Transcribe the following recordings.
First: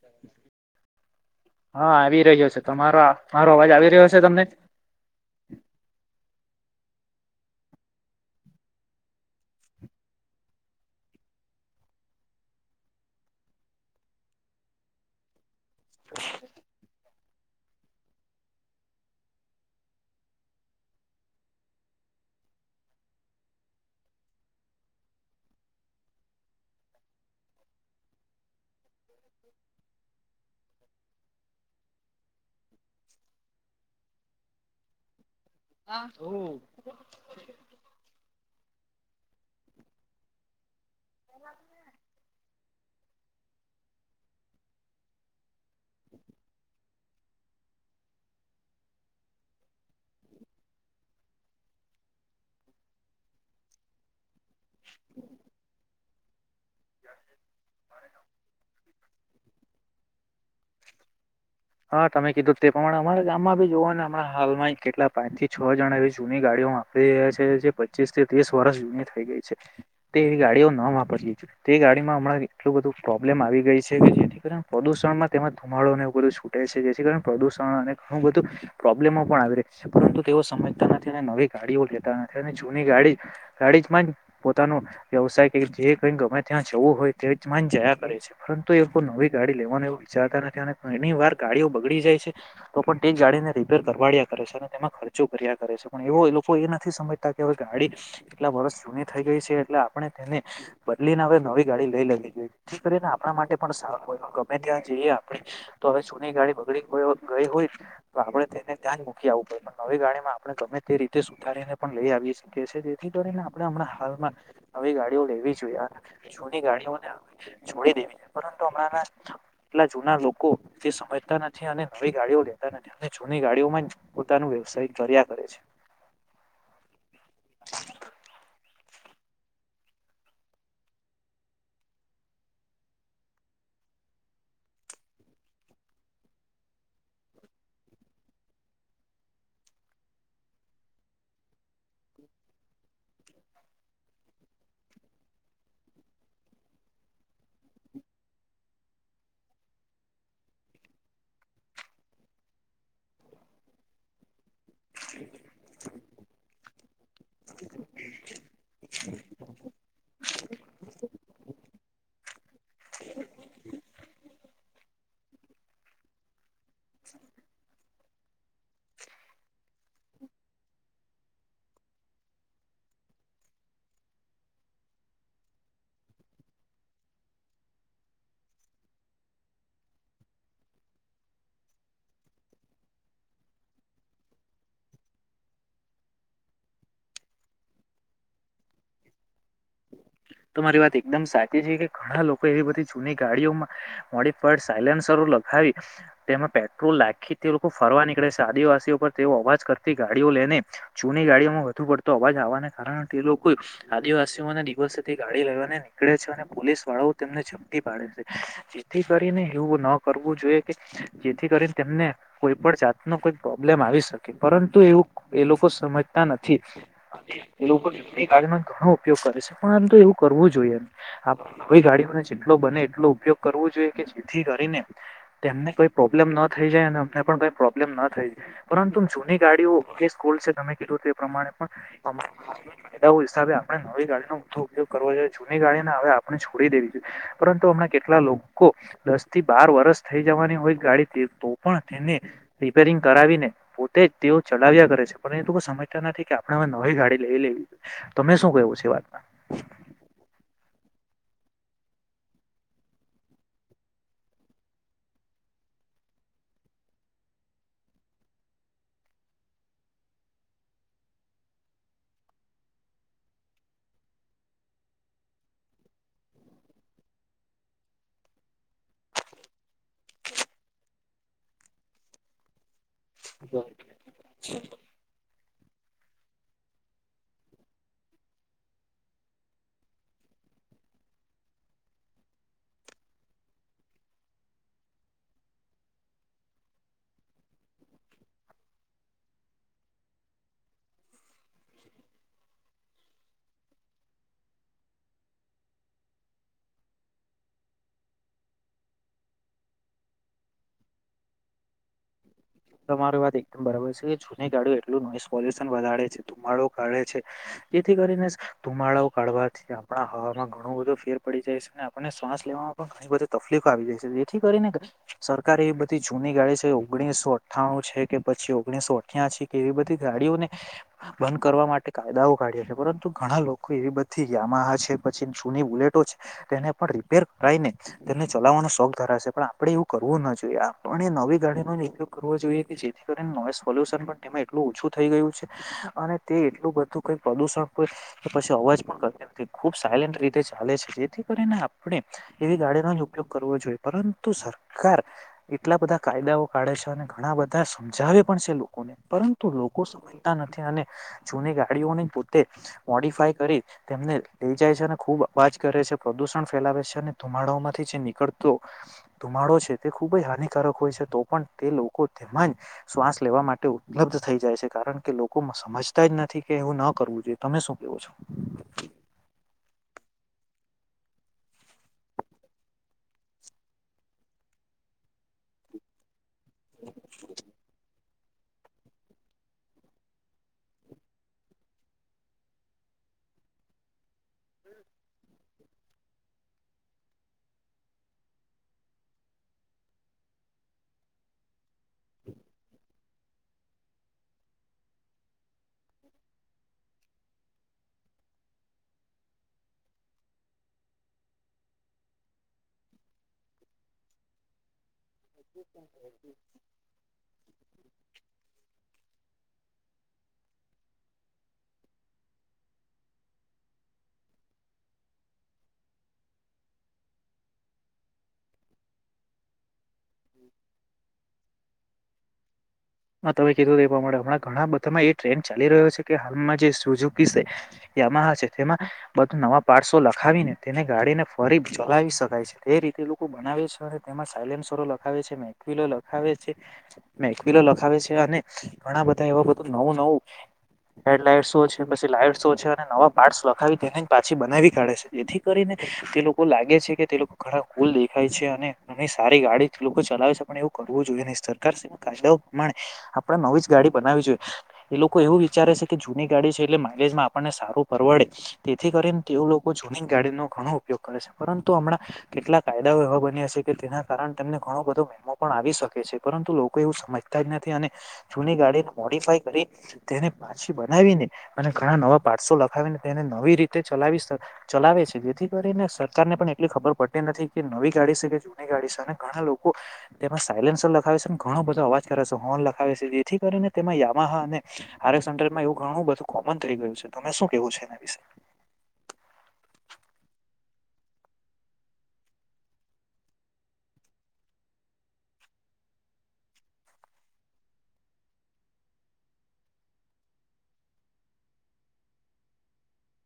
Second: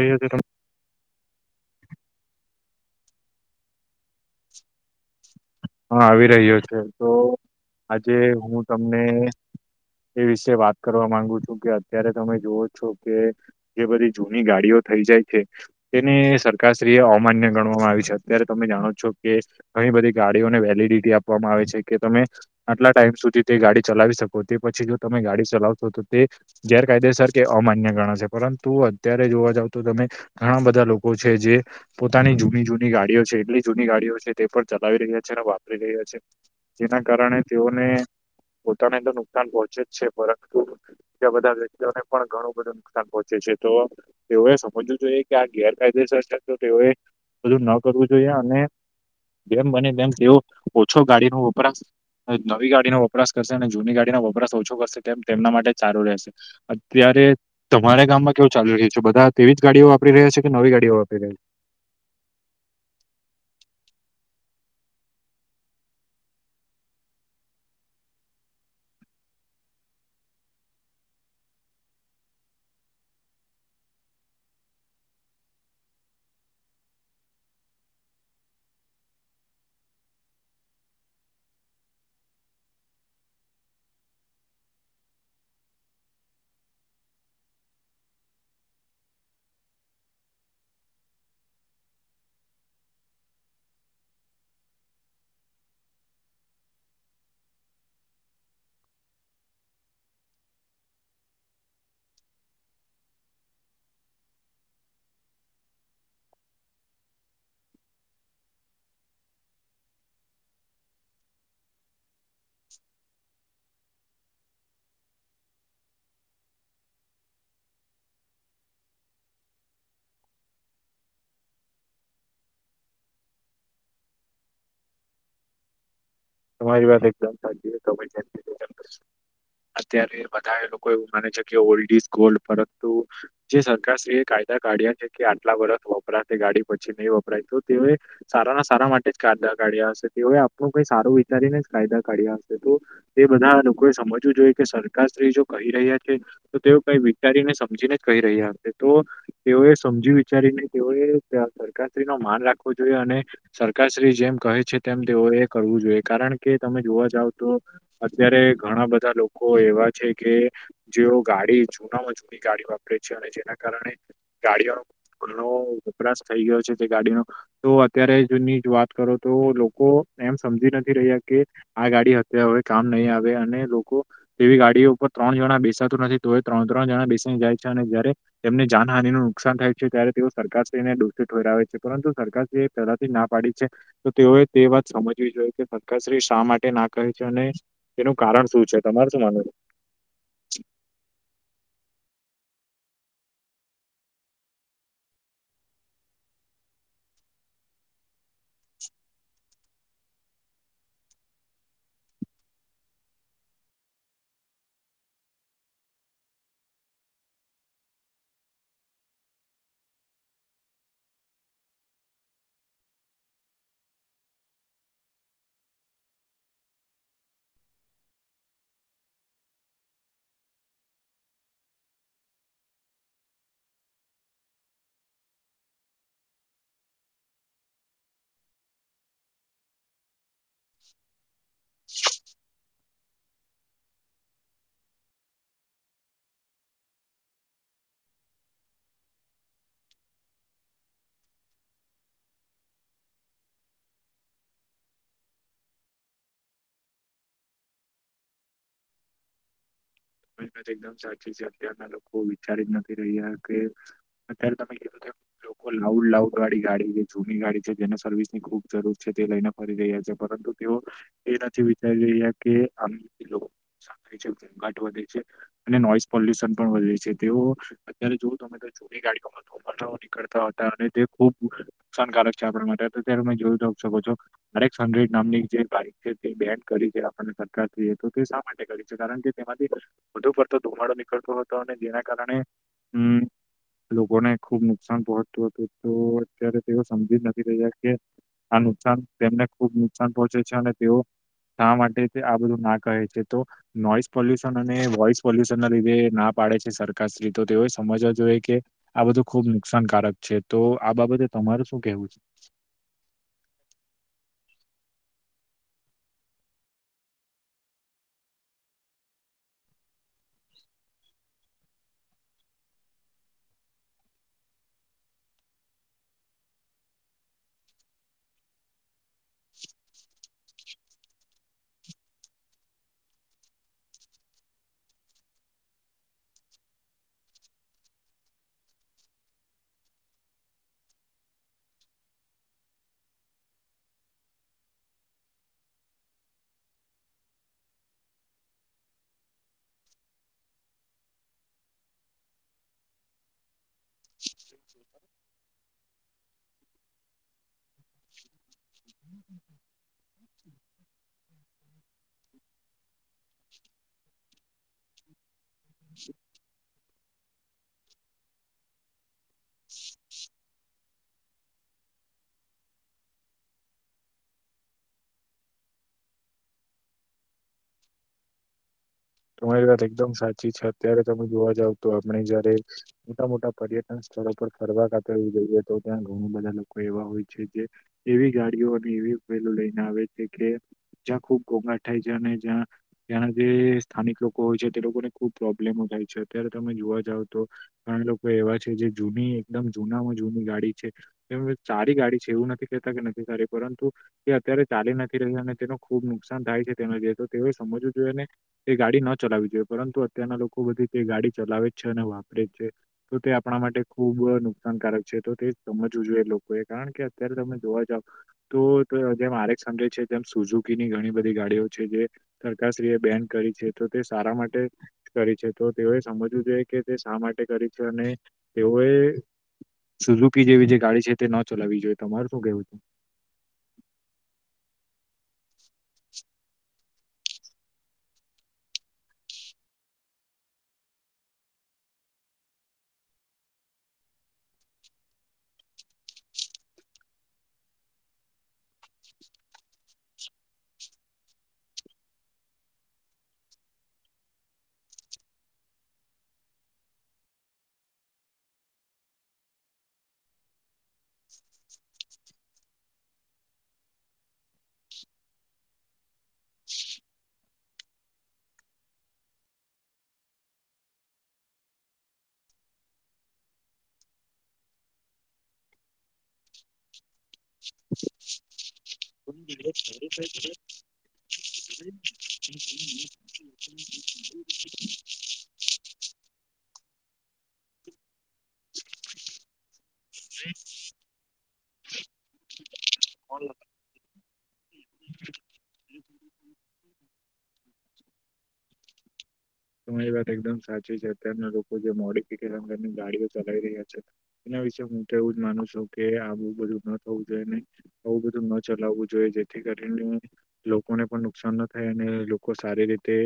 એયોજ હા આવી રહ્યો છે તમારો મારો અવાજ આવી રહ્યો છે તમને. હા આવી રહ્યો છે તો આજે હું તમને. એ વિશે વાત કરવા માંગુ છું કે અત્યારે તમે જોવો છો કે જે બધી જૂની ગાડીઓ. થઈ જાય છે તેને સરકારશ્રી અમાન્ય ગણવામાં આવી છે અત્યારે તમે જાણો છો કે. ઘણી બધી ગા ડી ઓ ને વેલિડિટી આપવામાં આવે છે કે તમે આટલા ટાઈમ સુધી તે ગાડી ચલાવી શકો તે પછી જો તમે ગા ડી ચલાવતો તે ગેરકાયદેસર કે અમાન્ય ગણાસે પરંત તું અત્યારે જોવા જાવ તો તમે ઘણા બધા લોકો. છે જે પોતાની જૂની જૂની ગાડીઓ છે એટલી જૂની ગાડીઓ છે તે પર ચલાવી રહ્યા છે. વાપરી રહ્યા છે જેના કારણે તેઓને. પોતાને તો નુકસાન પહોંચે જ છે પરંતુ બીજા બધા વ્યક્તિઓને પણ ઘણું બધું. નુકસાન પહોંચે છે તો તેઓએ સમજવું જોઈએ કે આ ગેરકાયદેસર છે તો તેઓએ. બધું ન કરવું જોઈએ અને જેમ બને તેમ. વરા નવી ગાડીનો વપરાશ કરશે અને જૂની ગાડીનો વપરાશ ઓછો કરશે તેમ તેમના માટે જ સારું રહેશે. અત્યારે તમારા ગામમાં કેવું ચાલી રહ્યું છે બધા તેવી જ ગાડીઓ વાપરી રહ્યા છે કે નવી ગા ડીઓ વાપરી રહ્યા. હા તમે કીધું તે પ્રમાણે અમારા ગામમાં ભી જુઓ ને હમં હાલમાં કેટલા પાંચ થી છ જણા એ જૂની ગાડી. વાપરી રહ્યા છે જે પચીસ થી ત્રીસ વર્ષ જૂની થઈ ગઈ છે તે એવી ગાડીઓ ન વાપરીએ. તે ગાડીમાં હમણાં એટલું બધું પ્રોબ્લેમ આવી ગઈ છે કે જેથી કરીને પ્રદુષણમાં તેમાંજ ધુમાડો ને એ બધું છૂ ટે છે જેથી કરીને પ્રદુષણ અને ઘણું બધું પ્રોબ્લેમો પણ આવી રહી છે પરંતુ તેઓ સમજતા નથી અને નવી ગાડીઓ લેતા નથી અને જૂની ગાડી ગાડીમાં જ પોતાનો વ્યવસાય કે જે કઈ ગમે ત્યાં જવું હોય તે જ માન જયા કરે છે પરંતુ એ લોકો નવી ગાડી લેવાનું એવું વિચારતા નથી અને ઘની વાર ગાડીઓ બગડી જાય છે તો પણ તે જ ગાડીને રિપેર કરવાડ્યા કરે છે અને તેમાં ખર્ચો કર્યા કરે છે પણ એવો લોકો એ નથી સમજતા કે હવે ગાડી કેટલા વર્ષ જૂની થઈ ગઈ છે એટલે આપણે તેને બદલીને અવે નવી ગાડી લઈ લેવી જોઈ જેથી કરીને આપણા માટે પણ સારું હોય ગમે ત્યાં જઈએ આપણે તો હવે છો ની ગાડી બગડી ગઈ હોય તો આપણે તેને ત્યાં જ મૂકી આવવું પડે પણ નવી ગાડીમાં આપણે ગમે તે રીતે સુધારીને પણ લઈ આવી શકે છે જેથી કરીને આ પણે હમણાં હાલમાં નવી ગાડીઓ લેવી જોઈએ જૂની ગાડીઓને છોડી દેવી જોઈએ. એ તો હમણાંના એટલા જૂના લોકો. તે સમજતા નથી અને નવી ગાડીઓ લેતા નથી અને જૂની ગાડીઓમાં જ પોતાનો વ્યવસાય કર્યા કરે છે. તમારી વાત એકદામ સાચી છે તમે જેમ કીધું તેમ કરશું. અત્યારે બધારે લોકો એવું માને છે કે ઓલ્ડ ઈઝ ગોલ્ડ પરંતુ જે સરકાર શ્રી એ કાય દા કાઢ્યા છે કે આટલા વર્ષ વપરાશે ગાડી પછી નહી વપરાય તો તેઓએ સારાના સારા માટે જ કાર યદા કાઢ્યા હશે તેઓએ આપણું કઈ સારું વિચારીને જ કાયદા કાઢ્યા હશે તો. એ બધા લોકો એ સમજવું જોઈએ કે સરકાર શ્રી જો કહી રહ્યા છે તો તેઓ કઈ વિચારીને સમજીને જ કહી. રહ્યા તો તેઓએ સમજી વિચારીને તેઓએ સરકારશ્રી નો માન રાખવો જોઈએ અને. સરકારશ્રી જેમ કહે છે તેમ તેઓ એ કરવું જોઈએ કારણ કે તમે જોવા જાવ તો અત્યારે ઘણા બ ધા લોકો એવા છે કે જેઓ ગાડી જૂનામાં જૂની ગાડી વાપરે છે અને જેના કારણે ગાડીઓનો ઘણો વપરાશ થઈ ગયો છે તે ગાડીનો તો અત્યારે જની વાત ક કરો તો લોકો એમ સમજી ન રહ્યા કે આ ગાડી હતે હવે કામ નહીં આવે અને લોકો તેવી ગાડીઓ ઉપર ત્રણ જણા બેસા તું નથી તો ત્રણ ત્રણ જણા બેસી જાય છે અને જયારે તેમને જાનહાની નું નુકસાન થાય છે ત્યારે તેઓ સરકાર શ્રી ડોસી ઠોરાવે છે પરંતુ સરકાર શ્રી એ પહેલાથી ના પાડી છે તો તેઓએ તે વાત સમજવી જોઈએ કે સરકારશ્રી શા માટે ના કહે છે અને તેનું કારણ શું છે તમાર શું માનવું? તમારી વાત એકદમ સાચી છે કે ઘણા લોકો એવી બધી જૂની ગાડીઓમાં મોડીફાડ સાઇલેન્સરો પખાવી તેમાં પેટ્રોલ લાખી તે લોકો ફરવા નીકળે છે આદિવાસીઓ પર તેઓ અવાજ કરતી ગાડીઓ લઈને જૂની ગાડીઓમાં વધુ પડતો અવાજ આવાને કારણે તે લોકો આદિવાસી દિવસેથી ગાડી લેવાને નીકળે છે અને પોલીસ વાળાઓ તેમને ઝપટી પાડે છે જેથી કરીન એવું ન કરવું જોઈએ કે જેથી કરીને તેમને કોઈ પણ જાતનો કોઈ પ્રોબ્લેમ આવી શકે પરંતુ એવું એ લોકો સમજતા નથી એ લોકો [unintelligible] ઘણું ઉપયોગ કરે છે પરંતુ એવું કરવું જોઈએ [unintelligible] આપ કોઈ ગાડીઓને જેટલો બને એટલો ઉપયોગ કરવો જોઈએ કે જેથી કરીને તેમને કઈ પ્રોબ્લેમ ન થઈ જાય અમને પણ કોઈ પ્રોબ્લેમ ન થઈ જાય પરંતુ જૂની ગાડીઓ કે સ્કૂલ છે તમે કીધું તે પ્રમાણે પણ [unintelligible] કાયદા હિસાબે આપણે નવી ગાડીનો વધુ ઉપયોગ કરવો જોઈએ જૂની ગાડીને હવે આપણે છોડી દેવી જોઈએ પરંતુ હમણાં કેટલા લોકો દસ થી બાર વરસ થઈ જવાની હોય ગાડી તે તો પણ તેને રિપેરિંગ કરાવીને પોતે જ તેઓ ચલાવ્યા કરે છે પણ એ લોકો સમજતા નથી કે આપણે હવે નવી ગાડી લઈ લેવી તમે શું કેવું છે એ વાતમાં? મારી વાત એકદમ સાચી છે અત્યારના લોકો વિચારી જ નથી રહ્યા કે અત્યારે તમે કીધું કે નવી લાઉડ વાળી ગાડી જે જૂની ગાડી છે જેને સર્વિસની ખુબ જરૂર છે તે લઈને ફરી રહ્યા છે પરંતુ તેઓ એ નથી વિચારી રહ્યા કે આમ છે કેટલું પ્રદૂષણ થાય છે ઘોંઘાટ વધે છે અને નોઈસ પોલ્યુશન પણ વધે છે તેઓ અત્યારે જો તમે કોઈ જૂની ગાડીઓમાં ધુમાડાઓ નીકળતા હતા અને તે ખુબસાનકારક છે આપણા માટે અત્યારે તમે જોઈ શકો છો [unintelligible] નામની જે બાઇક છે તે બેન કરી છે આપણને સરકાર શ્રી એ તો તે શા માટે કરી છે કારણ કે તેમાંથી વધુ પડતો ધુમાડો નીકળતો હતો અને જેના કારણે હમ લોકોને ખુબ નુકસાન પહોંચતું હતું તો અત્યારે તેઓ સમજી જ નથી રહ્યા કે આ નુકસાન તેમને ખુબ નુકસાન પહોંચે છે અને તેઓ શા માટે આ બધું ના કહે છે તો નોઈસ પોલ્યુશન અને વોઇસ પોલ્યુશનના લીધે ના પાડે છે સરકારશ્રી તો તેઓ સમજવા જોઈએ કે આ બધું ખુબ નુકસાનકારક છે તો આ બાબતે તમારું શું કેવું છે તમારી વાત એકદમ બરાબર છે જૂની ગાડી એટલું નોઈસ પોલ્યુશન વધારે છે ધુમાડો કાઢે છે. જેથી કરીને ધુમાડાઓ કાઢવાથી આપણા હવાવામાં ઘણું બધો ફેર પડી જાય છે અને આપણને શ્વાસ લેવા મા પણ ઘણી બધી તકલીફો આવી જાય છે જેથી કરીને સરકાર એવી બધી જૂની ગાડી છે. ઓગણીસો અઠ્ઠાણું છે કે પછી ઓગણીસો અઠ્યાસી કે એવી બધી ગાડીઓને બંધ કરવા માટે કાયદાઓ કાઢ્યા પરંતુ ઘણા લોકો એવી બધી કે યામાહા છે પછી જૂની બુલેટો છે તેને પણ રીપેર કાઇને તેમને ચલાવવાનો શોખ ધરાશે પણ આપડે એવું કરવું ના જોઈએ આપણે નવી ગાડીનો જ ઉપયોગ કરવો જોઈએ કે જેથી કરીને નોઇસ પોલ્યુશન પણ તેમાં એટલું ઓછું થઈ ગયું છે અને તે એટલું બધું પ્રદૂષણ પણ પછી અવાજ પણ કરતી નથી ખૂબ સાયલેન્ટ રીતે ચાલે છે જેથી કરીને આપણે એવી ગાડીનો જ ઉપયોગ કરવો જો પરંતુ સરકાર એટલા બધા કાયદાઓ કાઢે છે અને ઘણા બ ધા સમજાવે પણ છે લોકોને પરંતુ લોકો સમજતા નથી અને જૂની ગાડીઓને પોતે મોડિફાય કરી તેમને લઈ જાય છે અને ખૂબ અવાજ કરે છે પ્રદુષણ ફેલાવે છે ને ધુમાડામાંથી જે નીકળતો ધુમાડો છે તે ખૂબ જ હાનિકારક હોય છે તો પણ તે લો લોકો તેમાં જ શ્વાસ લેવા માટે ઉપલબ્ધ થઈ જાય છે કારણ કે લોકો સમજતા જ નથી કે એવું ન કરવું જોઈએ તમે શું કેવો છો. તમારી વાત એકદમ સાચી છે અત્યારે તમે જોવા જાવ તો આપણે જયારે મોટા મોટા પર્યટન સ્થળ પર ફરવા [unintelligible] જોઈએ તો ત્યાં ઘણું બધા લોકો એવા હોય છે જે. એવી ગાડીઓ અને એવી વહેલો લઈને આવે છે કે જ્યાં ખુબ ઘોંઘાટ થાય છે અને જ્યાં ત્યાંના જે સ્થાનિક લોકો હોય છે તે લોકોને ખુબ પ્રોબ્લેમો થાય છે અત્યારે તમે જોવા જાવ તો ઘણા લોકો એવા છે જે. જૂની એકદમ જૂનામાં જૂની ગાડી છે એ તેનું એ સારી ગાડી છે એવું નથી કેહેતા કે પરંતુ તે અત્યારે ચાલી નથી રહી અને તેનું ખુબ નુકસાન થાય છે તેના જે તો તેઓએ સમજવું જોઈએ ને એ ગાડી ન ચલાવી જોઈએ પરંતુ અત્યારના લોકો બધી તે ગાડી ચલાવે છે અને વાપરે છે તો તે આપણામાં માટે ખુબ નુકસાનકારક. છે તો તે સમજવું જોઈએ લોકોએ કારણ કે અત્યારે તમે જોવા જાવ તો જે મારે સમજે છે તેમ સુઝુકીની ઘણી બધી ગાડીઓ છે જે સરકારશ્રી એ બેન કરી છે તો તે સારા માટે કરી છે તો તેઓએ સમજવું જોઈએ કે તે શા માટે કરી છે અને તેઓએ સુઝુકી જેવી જે ગાડી છે, તે ન ચલાવી જોઈએ, તમાર શું કેવું છે. હ, તમે કીધું એવાે હમણાં ઘણા બધામાં એ ટ્રેન્ડ ચાલી રહ્યો છે, કે હાલમાં જે સુજુ માં હ છે, તેમાં બધું નવા પસો લખાવીને તેને ગાડીને ફરી ચલાવી શકાય છે, તે રીતે લોકો બનાવે છે, અને તેમાં સાયલેન્સરો લખાવે છે મેક્યુલો લખાવે છે. મેકિલો લખાવે છે, અને ઘણા બધા એવા બધું નવું, નવું હેડલાઇટ શો છે, પછી લાઈટસો છે, અને નવા પાર્ટ લખાવી તેને પાછી બનાવી કાઢે છે જેથી કરીને તે લોકો લાગે છે, કે તે લોકો ઘણા કુલ દેખાય છે, અને ઘની સારી ગાડી તે લોકો ચલાવે છે પણ એવું કરવું જોઈએ નહી, સરકાર ક આપણે નવી જ ગાડી, બનાવી જોઈએ એ લોકો એવું વિચારે છે, કે જૂની ગાડી છે, એટલે માઇલેજમાં આપણને સારું પરવડે તેથી કરીને, તે લોકો જૂની ગાડી નો ઘણો ઉપયોગ કરે છે, પરંતુ હમણાં કેટ કાયદાઓ એવા બન્યા છે, કે જેના કારણે તેમને ઘણો બધો વહેમો પણ આવી શકે છે પરંતુ લોકો એવું સમજ જ નથી, અને જૂની ગાડી મોડીફાય કરી, તેને પાછી બનાવીને અને ઘણા નવા પારસો લખાવીને તેને નવી રીતે ચ ચલાવે છે, જેથી કરીને સરકારને પણ એટલી ખબર પ નથી કે નવી ગાડી છે, કે જૂની ગાડી છે, અને ઘણા લોકો તેમાં સાયલેન્સર લખાવે છે. ઘણો બધો અજ કરે છે, હોન આવે છે, જેથી કરીને તેમાં યામાહા અને સંર્માં એવું ઘણું બધું કોમન થઈ ગયું છે, તમે શું કેવું છે. ને તમારી વાત એકદમ સાચી છે, અત્યારના લોકો જે મોડફિકેશન કરી ગાડીઓ ચલાવી રહ્યા છે. એ વિ હું, તો એવું જ માનું છું, કે આવું બધું ન થવું જોઈએ ને આવું બધું ન ચલાવવું જોઈએ જેથી કરીને લોકોને પણ નુકસાન ના થાય, અને લોકો સારી રીતે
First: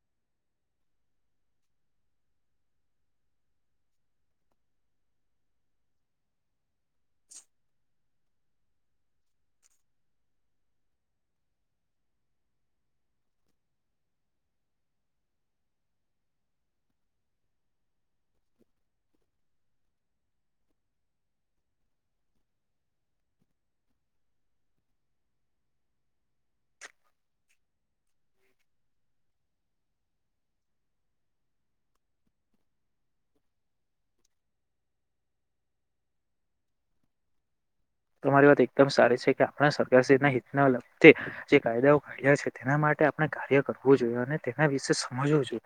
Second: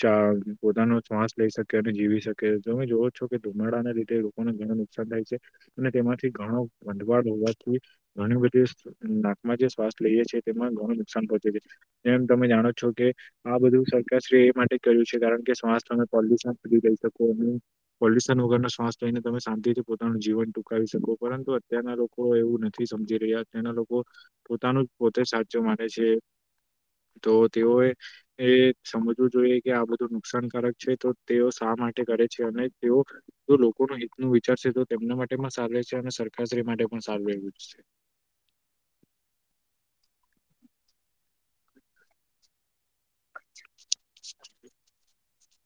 ચા પોતાનો શ્વાસ લઈ શકે અને જીવી શકે તમે જોવઓ છો, કે ધુમાડા ના લીધે લોકોને ઘણ નુકસાન થાય છે. અને તેમાંથી ઘણો ભંડવાળ હોવાથી, ઘણી બધી નાકમાં જે શ્વાસ લઈએ છી. તેમાં ઘણું નુકસાન પહોંચે છે, જેમ તમે જાણો છો, કે આ બધું સરકાર શ્રી એ માટે કર્યું કારણ કે શ્વાસ તમે પોલ્યુશન ફઈ શકો અને પોલ્યુશન વગર શ્વાસ લઈને, તમે શાંતિ પોતા જીવન ટૂંકાવી શકો પરંતુ અત્યારના લોકો એવું નથી, સમજી રહ્યા અતના લોકો પોતાનું પોતે સાચો માને છે, તો તેઓએ એ સમજવું જોઈએ કે આ બધું નુકસાનકારક છે, તો તેઓ શા માટે કરે છે, અને તેઓ લોકોનું હિત ન વિચાર તો તેમના માટે પણ સારું છે, અને સરકારશ્રી માટે પણ સારું એું છે. તમારી વાત એકદમ સારી છે, કે આપણા સરકાર શના હિતના લગ્ય, જે કાયદાઓ કાઢ્યા છે તેના માટે આપણે કાર્ય કરવું જોઈએ, અને તેના વિશે સમજવું જોઈએ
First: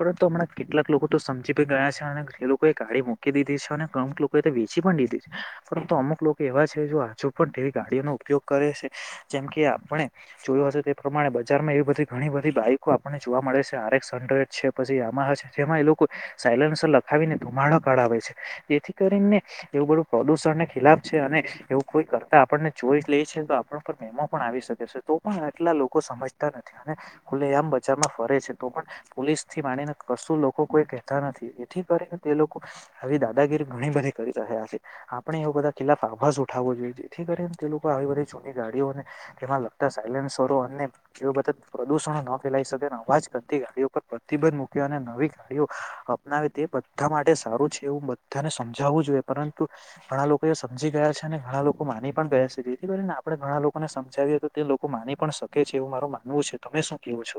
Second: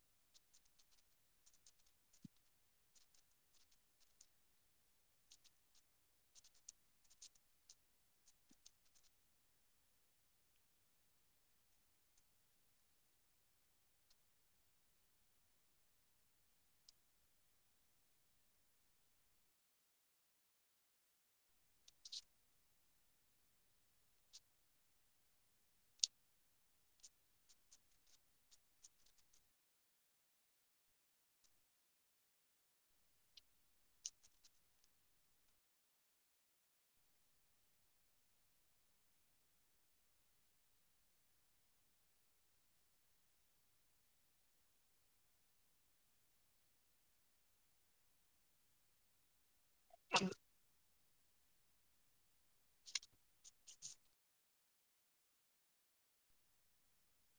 પરંતુ હમણાં કેટલાક લોકો તો સમજી પણ ગયા છે, અને જે લોકોએ ગાડી મૂકી દીધી છે, અને અમુક લોકો વેચી પણ દીધી છે, પરંતુ અમુક લોકો એવા છે, હજુ પણ તેવી ગાડીઓનો ઉપયોગ કરે છે, જેમ કે આપણે જોયો હશે તે પ્રમાણે બજારમાં એવી બધી ઘણી બધી બાઈકો આપણને જોવા મળે છે આરેડડ છે, પછી આમાં હ જેમાં એ લોકો સાયલન્સર લખાવીને ધુમાડો કરઢાવે છે, તેથી કરીને એવું, બધું પ્રદુષણને ખિલાફ અને એવું કોઈ કરતા આપણને જોઈ લે છે, તો આપણ પર મેમો પણ આવી શકે છે, તો પણ આટલા લોકો સમજતા નથી અને ખલે એ આમ બજારમાં ફરે છે, તો પણ પોલીસ થી માણીને કશું લોકો કોઈ કે નથી, એથી કરી તે લોકો આવી દાદાગીરી ઘણી બધી કરી રહ્યા છે, આપણે એવ બધા કેિલા આભાસ ઉઠાવવો જોઈએ, જેથી કરીને, તે લોકો આવી બધી જૂની ગાડીઓને તેમાં લગતા સાયલેન્રો એ બધ પ્રદુષણો ન ફેલાઈ શકે અવાજ કરતી ગાડીઓ, પર પ્રતિબંધ મૂક્યો અને નવી ગાડીઓ અપનાવે તે બધા માટે સારું છે, એવું બધાને સમજાવવું જોઈએ પરંતુ ઘણા લોકો એ સમજી ગયા છે, અને ઘણા લોકો માની પણ ગયા છે, જેથી કરીને આપણે ઘણા લોકોને સમજાવીએ તો તે લોકો માની પણ શકે છે. એવું માર માનવું છે, તમે શું કેવો છો.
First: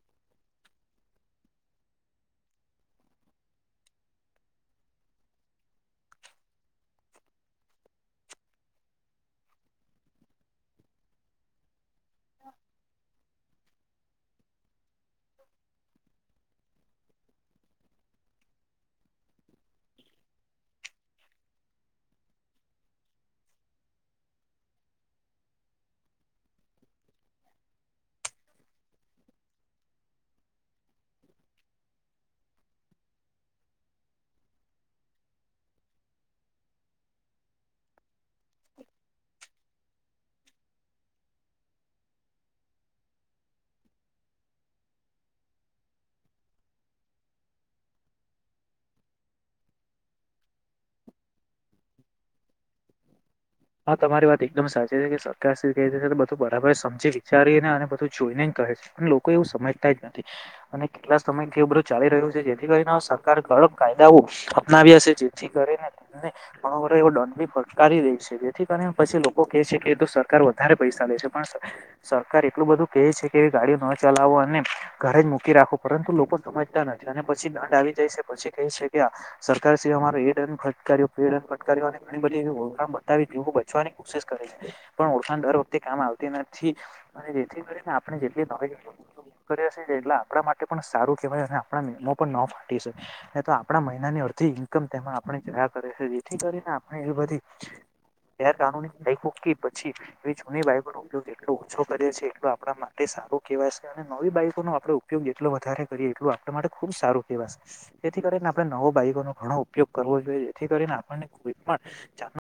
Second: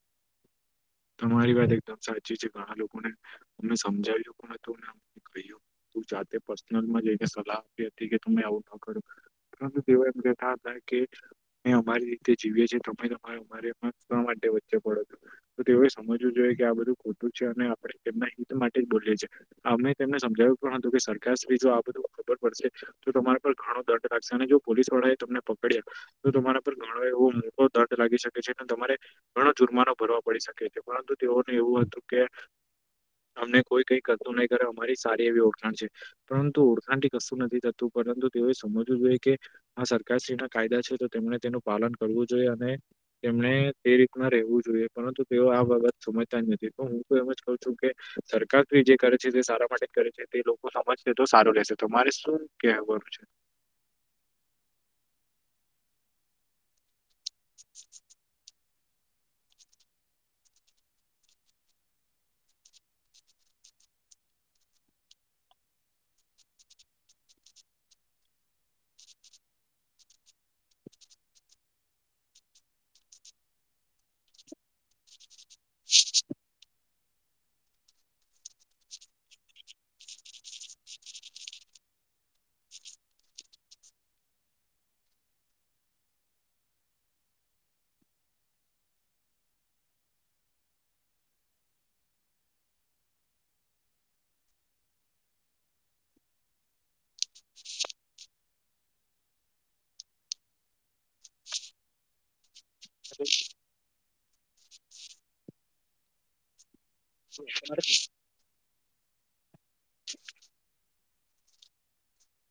[inaudible] મારી વાત એકદમ સાચી છે, ઘણા લોકોને અને સમજાવ્યું પણ હતું, ને કહ્યું તું જાતે પર્સનલમાં જને સલાહ આપી હતી, કે તમે આવું ખર ત દવા એ કેતા હતા, કે મે અમારી તે જીવીએ છીએ, તમે તમારા મારે શ માટે વચ્ચે પડો છો. તો તેઓએ સમજવું જોઈએ કે આ બધું ખોટું છે, અને આપણે તેમના હિત માટે જ બોલીએ છીએ, અમે તેમને સમજાવ્યું હતું કે સરકાર શ્રી જો આ બધું ખબર પડશે તો તમારા પર ઘણો દંડ લાગશે અને જો પોલીસ વાળા એ તમને. પકડ્યા તો તમારા પર ઘણો એવો મોટો દંટ લાગી શકે છે અને તમારે ઘણો જુર્માનો ભરવા પડી શકે છે પરંતુ તેઓ ને એવું હતું કે. અમને કોઈ કઈ કરતું નહી કરે અમારી સારી એવી ઓળખાણ છે પરંતુ ઓળખાણ થી કશું નથી થતું. પરંતુ તેઓએ સમજવું જોઈએ કે આ સરકારશ્રી ના કાયદા છે તો તેમણે તેનું પાલન કરવું જોઈએ અને એમણે તે રીતમાં રહેવું જોઈએ. પરંતુ તેઓ આ બાબત સમજતા જ નથી પણ હું તો એમ જ કઉ છું કે સરકાર જે કરે છે તે સારા માટે કરે છે તે લોકો સમજશે તો સારું લેશે તમારે શું કહેવાનું છે. હા તમારી વાત એકદમ સાચી છે કે સરકાર શ્રી કેઈ રીતે બધું બરાબર સમજી વિચારીને અને બધું જોઈને કહે છે. પણ લોકો એવું સમજતા જ નથી અને કેટલા સમયથી બધું ચાલી રહ્યું છે જેથી કરીને સરકાર કયો કા યદાઓ અપનાવ્યા છે જેથી કરીને તેમને ઘણો એવો દંડ બી ફટકારી રેઇ છે. થી કરી પછી લોકો કેહે છે કે તો સરકાર વધારે પૈસા લે છે પણ સર સરકાર એટલું બધું કેહે છે કે ગાડીઓ ન ચલાવો અને ઘરે જ મૂકી રાખો પરંતુ લોકો સમજતા નથી અને પછી દંડ આવી જાય છે પછી કે છે કે સરકાર શ્રી અમાર એ દંડ ફટકાર્યો તે દંડ ફટકાર્યો ઘણી બધી ઓળખાણ બતાવી. બચવાની કોશિશ કરે છે પણ ઓળખાણ દર વખતે કામ આવતી નથી અને જેથી કરીને આપણે હવે. કરે છે એટલે આપણા માટે પણ સારું કેવાય આપણા મેમો પણ ન ફાટી શકે તો આપણા મહિનાની બધી ઇન્કમ તેમાં આપણે જોયા કરે છે જેથી કરીને આપણે એ બધી ગેરકાનૂની બાઈક પછી એ જૂની બાઈકો નો ઉપયોગ એટલો ઓછો કરે છે એટલો આપ પણ માટે સારો કહેવાય છે અને નવી બાઈકોનો આપણે ઉપયોગ એટલો વધારે કરીએ, એટલો આપણે માટે. ખુબ સારું કેવાશે, જેથી કરીને આપણે નવો બાઈકો નો ઘણો ઉપયોગ કરવો જોઈએ, જેથી કરીને. [unintelligible]